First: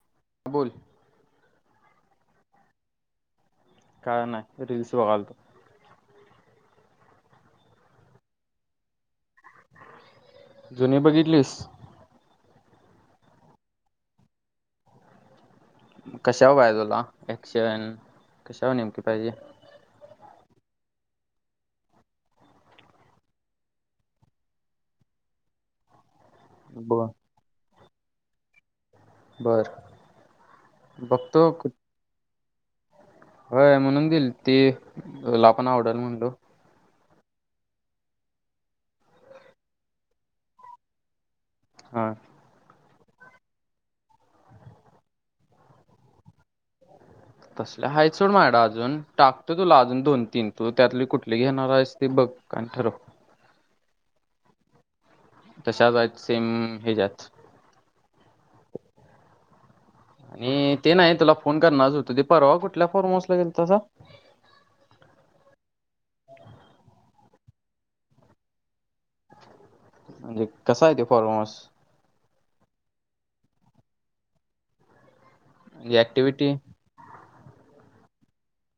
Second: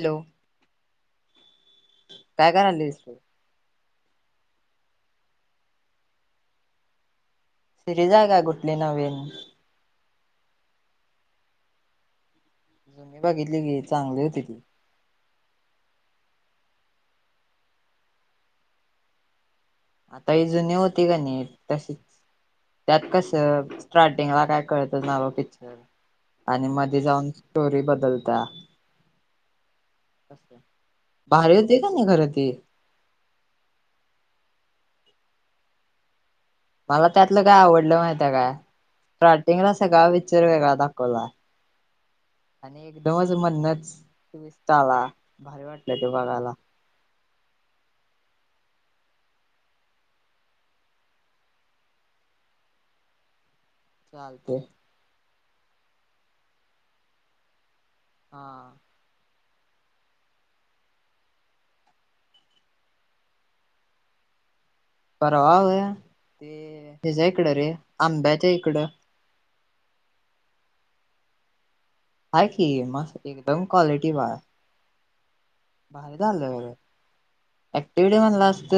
Hello बोल काय कात काय नाही रीलस बघालतो शिरी जाय का कुठली नवीन जुनी बघितलीस जुी बघितली गे चांगली होती ती कशावर बाहि तुला एकशे कशावर नेमकी पाहिजे आता ह जुने होते का नाही तसेच त्यात कसं स्टार्टिंगला काय कळतणार पिक्चर आणि मध्ये ब जाऊन स्टोरी बदलता बर बघतो बाहेर कु- यते का नाही घरात होय म्हणून दिईल तेीला पण आवडेल म्हणलो मला त्यातलं काय आवडलं माहिित काय स्टार्टिंगला सग विच्चर वेगळा दाखवला हा आणि एकदमच म्हणनच विस्तार आला भारी वाटलं ते बघायला तसले हाय सोड मायडा अजून टाकत तुला अजून दोन तीन तू त्यातली कुठली घेणार आहेस ते बघ काठ र चालते तशाच सेम हेच्यात हा आणि ते नाही तुला फोन करणारच होत ते परवा कुठल्या फॉर्मस लागेल तसा परवाव आहे ते हच्या इकडं रे आंब्याच्या इकडं म्हणजे कसा येत फॉर्मस आहे की मस् एकदम क्वालिटी बा म्हणजे बाहे ऍक्टिव्हिटी ललंर एवडे म्हणलं असत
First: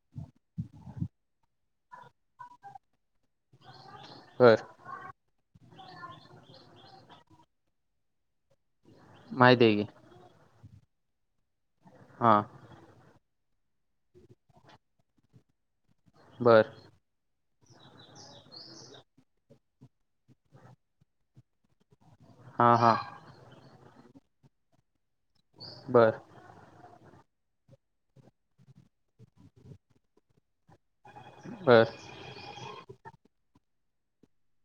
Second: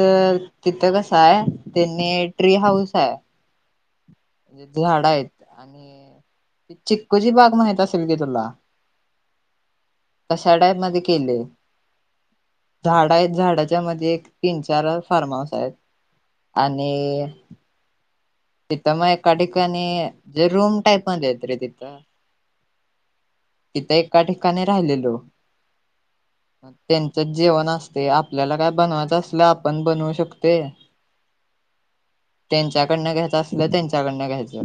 तिथं कसं आहे त्यांनी ट्री हाऊस आहे बर हाडायत आणि त चिक्कूची बाग माहित असेल की तुला माहितीग आषाढामध्येध्ये केले हा झाड झाडाच्या मध्ये एक तीन चार फार्म हाऊस आहेत बर आणि तिथं मग एका ठिकाणी जे रूम टाईपमध्येध्ये येत रे तिथं हा हा तिथं एका ठिकाणी राहिलेलो बर त्यां जेवण असते आपल्याला काय बनवायचं असल आपण बनवू शकते बर त्यांच्याकडनं घ्यायचं असलं, त्यांच्याकडनं घ्यायचं.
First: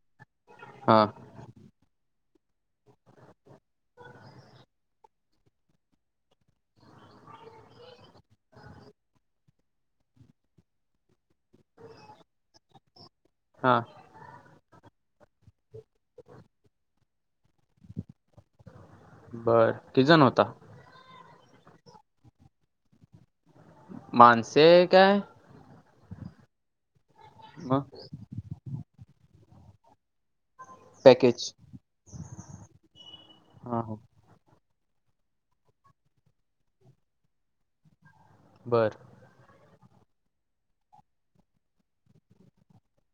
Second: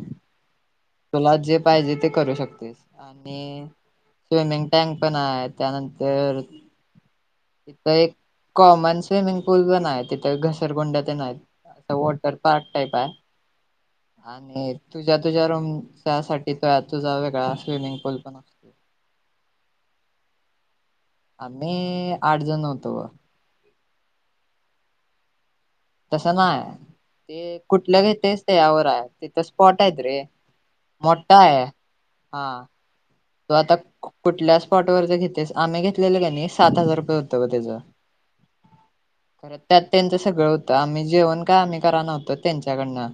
हा तुला जे पाहिजे ते करू शकतेस आणि स्विमिंग टँक पण हाय त्यानंतर तिथ एक कॉमन स्विमिंग पूल पण हाय. तिथ घसरगुंड्या तेन आहेत. असं वॉटर पार्क टाईप हाय हा आणि तुझ्या तुझ्या रूमच्या साठी त तुझा वेगळा स्विमिंग पूल पण असतो. बर कितीजण होता? आम्ही आठ जण होतो बगा. माणसे काय? तसं नाही ते मग कुठलं घेतस ते यावराय. तिथं स्पॉट हाईत रे. मोठा पॅकेज आहे. हा. तो आता हा हा कुठल्या स्पॉट वर ज घेतेस, आम्ही घेतलेलं कने सात हजार रुपये होतं ब त्यज बरं. त्यात त्यांचं सगळं होतं आम्ही जेवण काय आम्ही करा नव्हतो त्यांच्याकडन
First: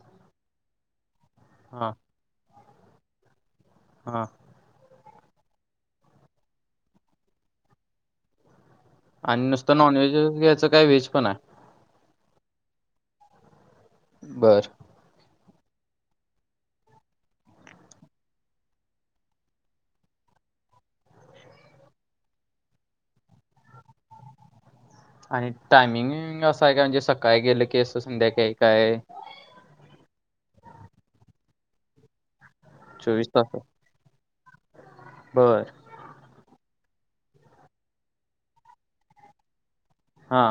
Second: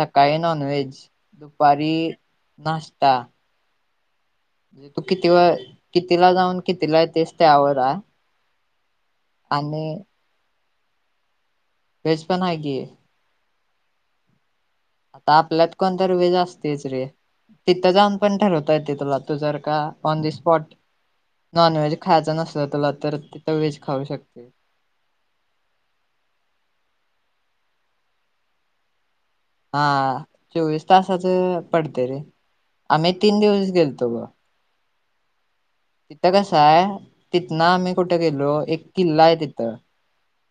सकाळी नॉनव्हेज, दुपारी हा नाश्ता. हा. तू किती व कितीला जाऊन कितीला य तेस त्यावर हाय. आणि नुसतं नॉन व्हेज घ्यायचं काय, व्हेज पण हाय? व्हेज पण हाय की. बर. तापल्यात कोणतरी व्हेज आसतयच रे. तिथं जाऊन पण ठरवता येतय तुला. तू जर का on the spot non veg खायचा नसलं तुला तर तिथं व्हेज खाऊ शकते. आणि टायमिंग असं हाय काय म्हणजे सकाळी गेलं की असं संध्याकाळी काय हा चोवीस तासाच पडतय रे. आम्ही चोवीस तीन तास दिवस गेलतो ब. बर. तिथं कसं हाय तिथनं आम्ही कुठं गेलो, एक किल्ला हाय तिथं हा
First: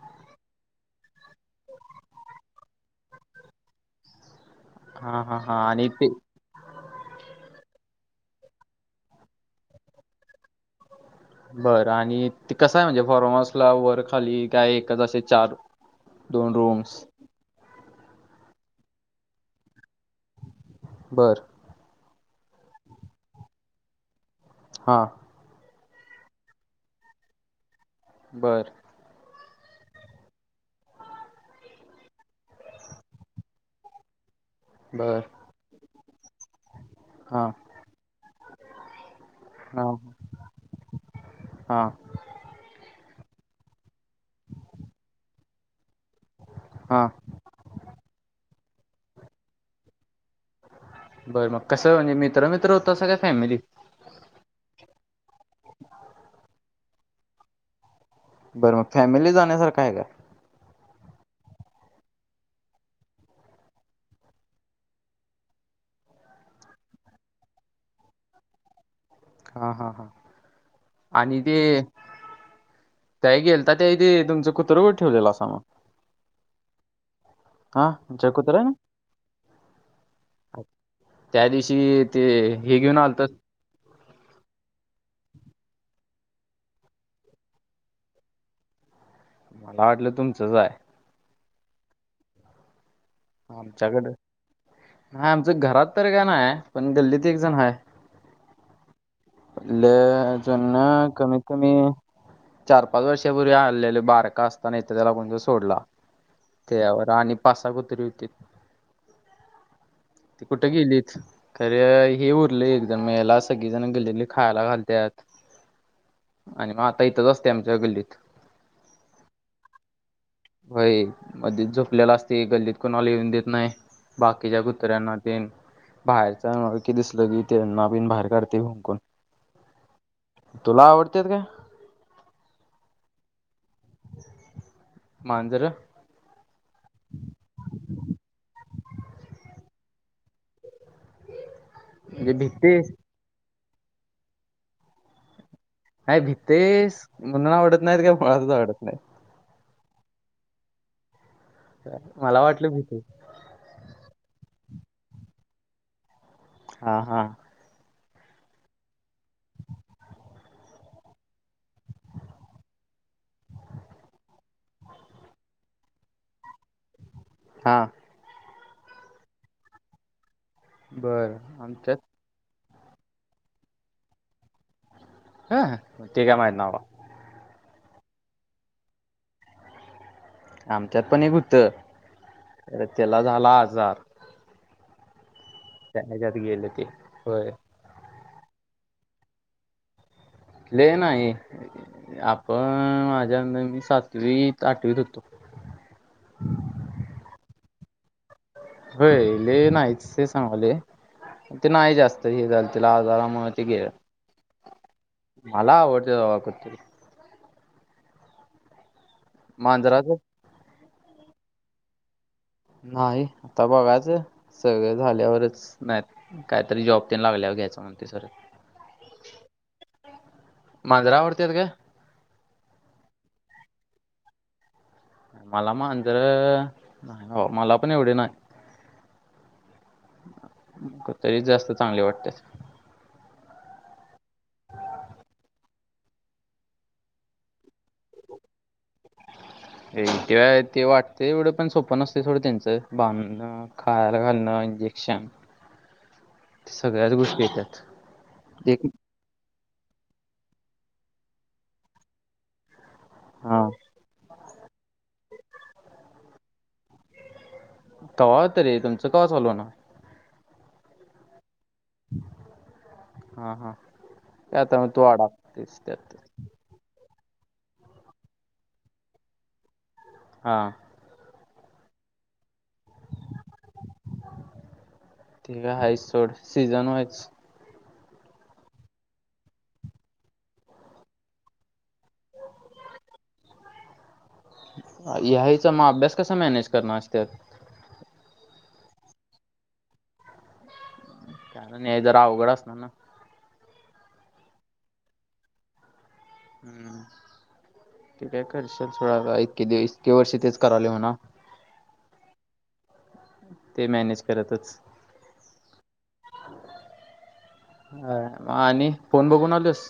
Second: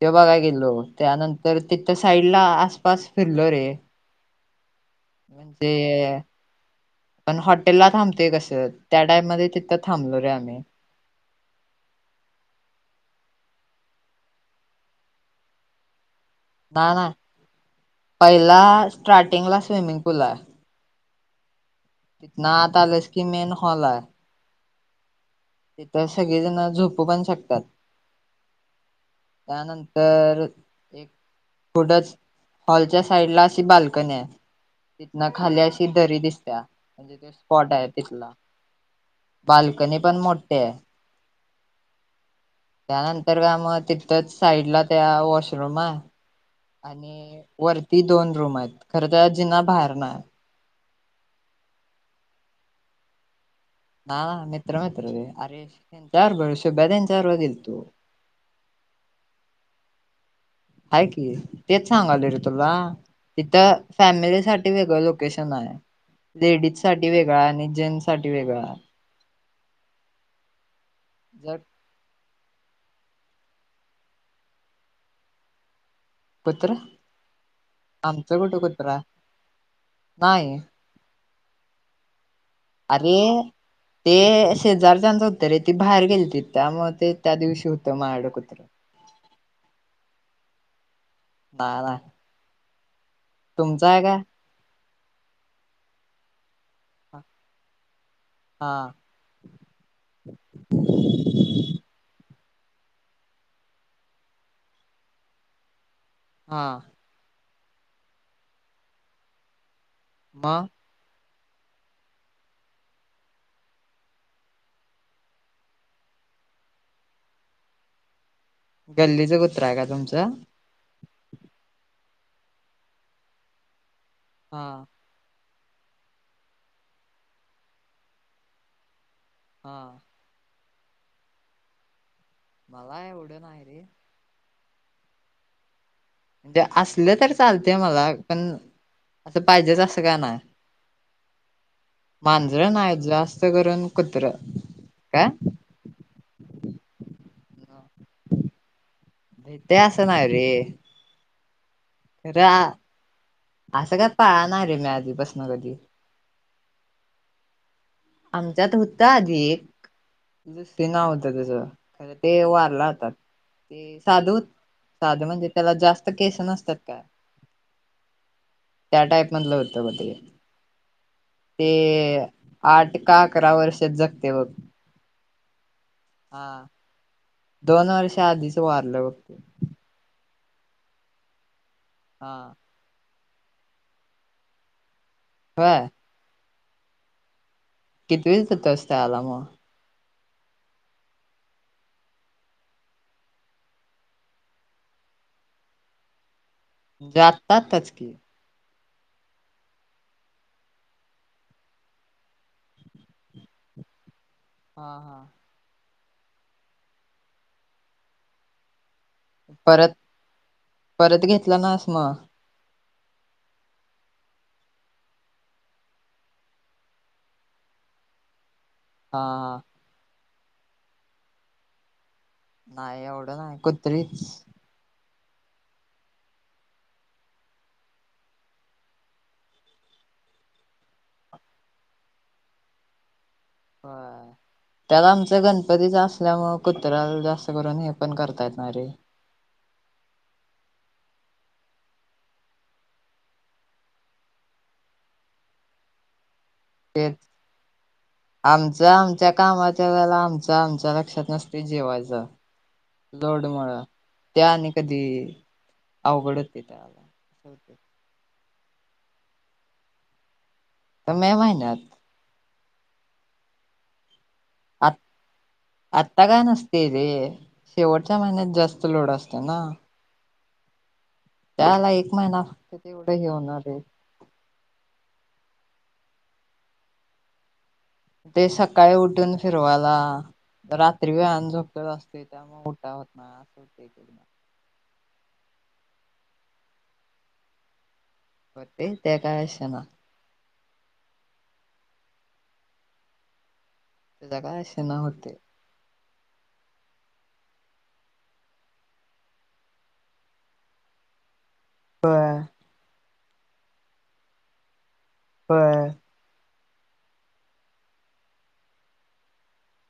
ते बघाय गेलो. त्यानंतर तिथ साईड ला आसपास फिरलो रे. हा-हा-हा म्हणजे आणि ते पण हॉटेल ला थांबतोय कसं त्या टाइप मध्ये तिथं थांबलो रे आम्ही. बरं आणि ते कसं हाय म्हणजे फॉर्महाऊसला वर, खाली, काय एकच असे चार दोन ना रूम्स ना पहिला स्टार्टिंग ला स्विमिंग पूल हाय. बरं. इतना आतआलास की मेन हॉल हाय. हा. तिथ सगळे जण झोपू पण शकतात. बरं. त्यानंतर एक पुढंच हॉलच्या साइड ला अशी बाल्कनी हाय. बर तिथन खाली अशी दरी दिसत्या म्हणजे ते हां स्पॉट हाय तिथला. हां बाल्कनी पण मोठी हाय. हां. त्यानंतर का मग तिथंच साईडला त्या वॉशरूम हाय. हां आणि वरती दोन रूम आहेत. खरं तेला जिना बाहेरनं हाय. बर मग कसं म्हणजे मित्र-मित्र हुतासा काय फॅमिली? हा मित्र-मित्र रे अरे चार भरस. शुभ्या तेंच्या बरोबर गेलतो. बरं मग फॅमिली जाण्यासारखं हाय काय? आहे की तेच सांगालोय रे तुला. तिथं फॅमिली साठी वेगळं लोकेशन हाय. लेडीज साठी वेगळा आणि जें्स साठी वेगळा हा हा हा आणि जर ते त्याही गेल तर त्या ते तुमचं कुत्र गर ठेवलेला असा मग कुत्र हा आमच्या आमचं कुठं कुत्र्यानं? कुत्र नाही त्या दिवशी ते हे घेऊन अरे आलत ते शेजारच्याचं होतं रे ती बाहेर गेली त त्या मग ते त्या दिवशी होतं मडकत्र ह मला वाटलं तुमचंचय द तुमचं आहे आमच्याकडं का नाही आमचं घरात तर का नाही आहे पण गल्लीत एक जण आहे हा लजना कमीत कमी चार पाच वर्षापूर्वी हललेले बारका असताना इथ त्याला म्हण सोडला हा त्यावर आणि पासा कोुतरी होती तेी मग कुठं गेलीत खरे हे उरलं एक जण मिळायला सगळी जण गेलेली खायला घालतत आणि मग आता इथंच असते आमच्या गल्लीत गल्लीच कुत्रा आहे का तुमचं म झोपलेला असते गल्लीत कोणाला येिऊन देत नाही बाकीच्या हा कुतऱ्यांना ते बाहेरचा कि दिसलं की त्यांना बिन बाहेर काढते हुंकण हा तुला आवडते का मला एवढं नाही आहे रे मांजर म्हणजे असले तर चालतेय मला पण असं पाहिजेच असं का नाही म्हणजे मांजर न भितेस नाही भित्तेस मणून आवडत नाहीत का मुळातच आवडत नाही य ते असस ना य रे मला रे वाटलं भितेस असं काय पाहणार रे मी आधी बसन कधी हा हा आमचा तर होता आधी एक दुसर नाव होतं त्याच खर ते वारला होता ते साधू साधू म्हणजे त्याला जास्त केस नसतात का हा त्या टाईप मधलं होतं बते बर आणि त्यात आठ का अकरा वर्षात जगते बघ ह मी टे काय हा माहित नाही बाबा दोन वर्ष आधीच वारलं आमच्यात पण एक हा होतं त्याला झाला आजार होय त्याच्यात गेले ते होय किती वी त होतास शाळेला ल मग लै नाही आपण माझ्यांदर मी सातवी आठवीत होतो आत्ता अतातच की होयले नाहीच सांगले ते नाही जास्त हे झालं तिला आजारामुळे ते गे हा हा ते वाकत परत मांजराच परत घेतला नाहीस मग नाही आता बघाच सगळे झाल्यावरच नाही काहीतरी जॉब त्यां लागल्यावर म्हणते सर हा हा. मांजरा आवडतीेत का नाही एवढं नाही कुत्री मला माांजर मला पण एवढे नाही तरीच जास्त चांगले वाटते हा त्याला आमचा गणपतीच असल्यामु कुत्रा जास्त करून हे पण करता येतणार रे हे ते ते वाटते एवढं पण सोपं न असते थोडं त्यांच बांधणं खायला घालणं इंजेक्शन सगळ्याच तेच गोष्टी येतात आमच एक आमच्या कामा ला आमच्या आमच्या लक्षात नसते जेवायचं लोड हा मु त्या आणि कधी अवघडत ते त्याला कव त रे तुमचं का चालू ना मे माहिनत हा हा ते आता मग अत् तू अडकतेस अ त्यात तग अनस्ते शेवटच्या महिन्यात जास्त लोड असते ना हा त्याला एक महिना ते तेवढंही होणार आहे तेठी का आहे सोड सीझन वयज ते सकाळी उठून फिरवाला रात्री वेळानं झोपत असते त्यामुळेग मोठा होत ना अस हो या्याचा मग अभ्यास कसा मॅनेज करणार अहेस बे तेकावेश ना कारण नाही जरा अवघड असणार ना त्याचा काय असे न होते हम्म ते काय करश सोड इतके इतके वर्षी तेच कराले होणा ह ते मॅनेज करतच ह अ आणि फोन बघून आलोस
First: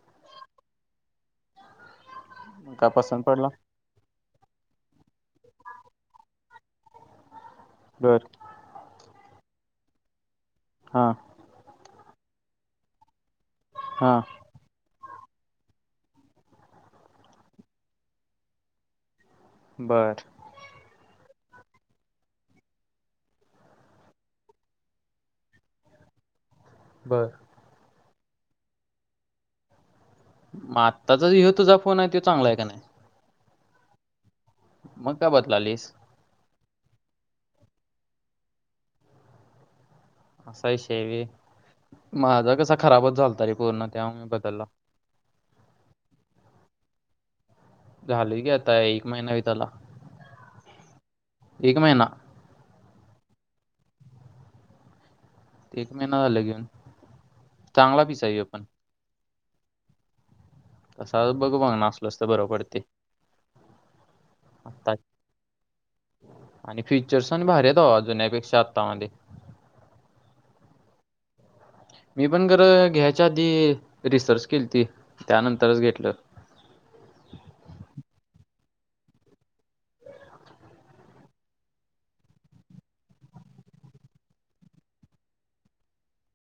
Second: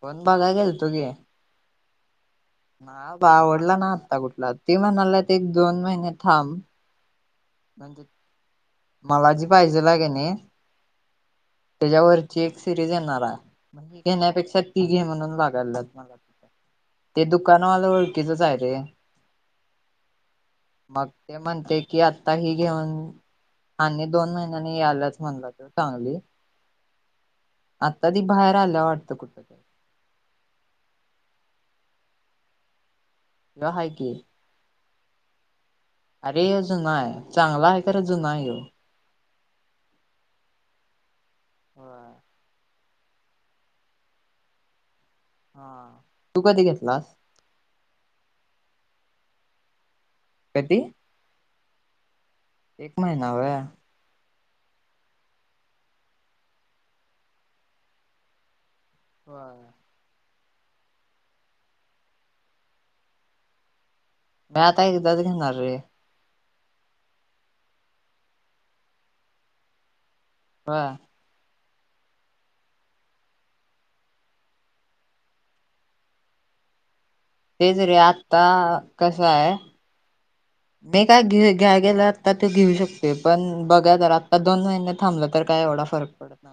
कोण बघाय गेल तुघे का ह पसंत बा पडला आवडला ना आत्ता कुठला ते म्हणाला ते एक दोन महिने थांब बज बर मला जी पाहिजे लागे नाही हा एक सजणार हां घेेक्षा घ गाय म ते दुकानवालं ओळखीचच आहे रे बरं मग ते म्हणते की आत्ता हि घेऊन आणि दोन महिन्यांनी यालाच म्हणलं तर चांगली बरं आता ती बाहेर आलं वाटतं कुठ का मग आत्ताचा ह तुझा फोन आहे तो चांगला आहे का नाही रहाय कि मग काय बातला आलीस अरे जुना आहे चांगला आहे का र जुना ये असा शेवी होय माझा कस खराबच झाचाल त रे कोरोना त्यामुळे बदलला हा तू कधी घेतलास झाले की आता एक महिना भ त्याला कती एक महिना एक महिना ह एक महिना झाला घेऊन चांगला पिसाई आपण हा तसं बघ बघ ना असल असत बरो पडते म आता आत्ता एकदाच घेणार रे आणि फीचर्स आणि भारीेत जुन्यापेक्षा आतामध्ये हा मी पण खरं घ्यायच्या आधी रिसर्च केली ती त्यानंतरच घेतलं तेच रे आता कस आहे मी काय घेऊ घ्याय गेलं आता तो घेऊ शकते पण बघा तर आत्ता दोन महिने थांबलं तर काय आवडत फरक पडणार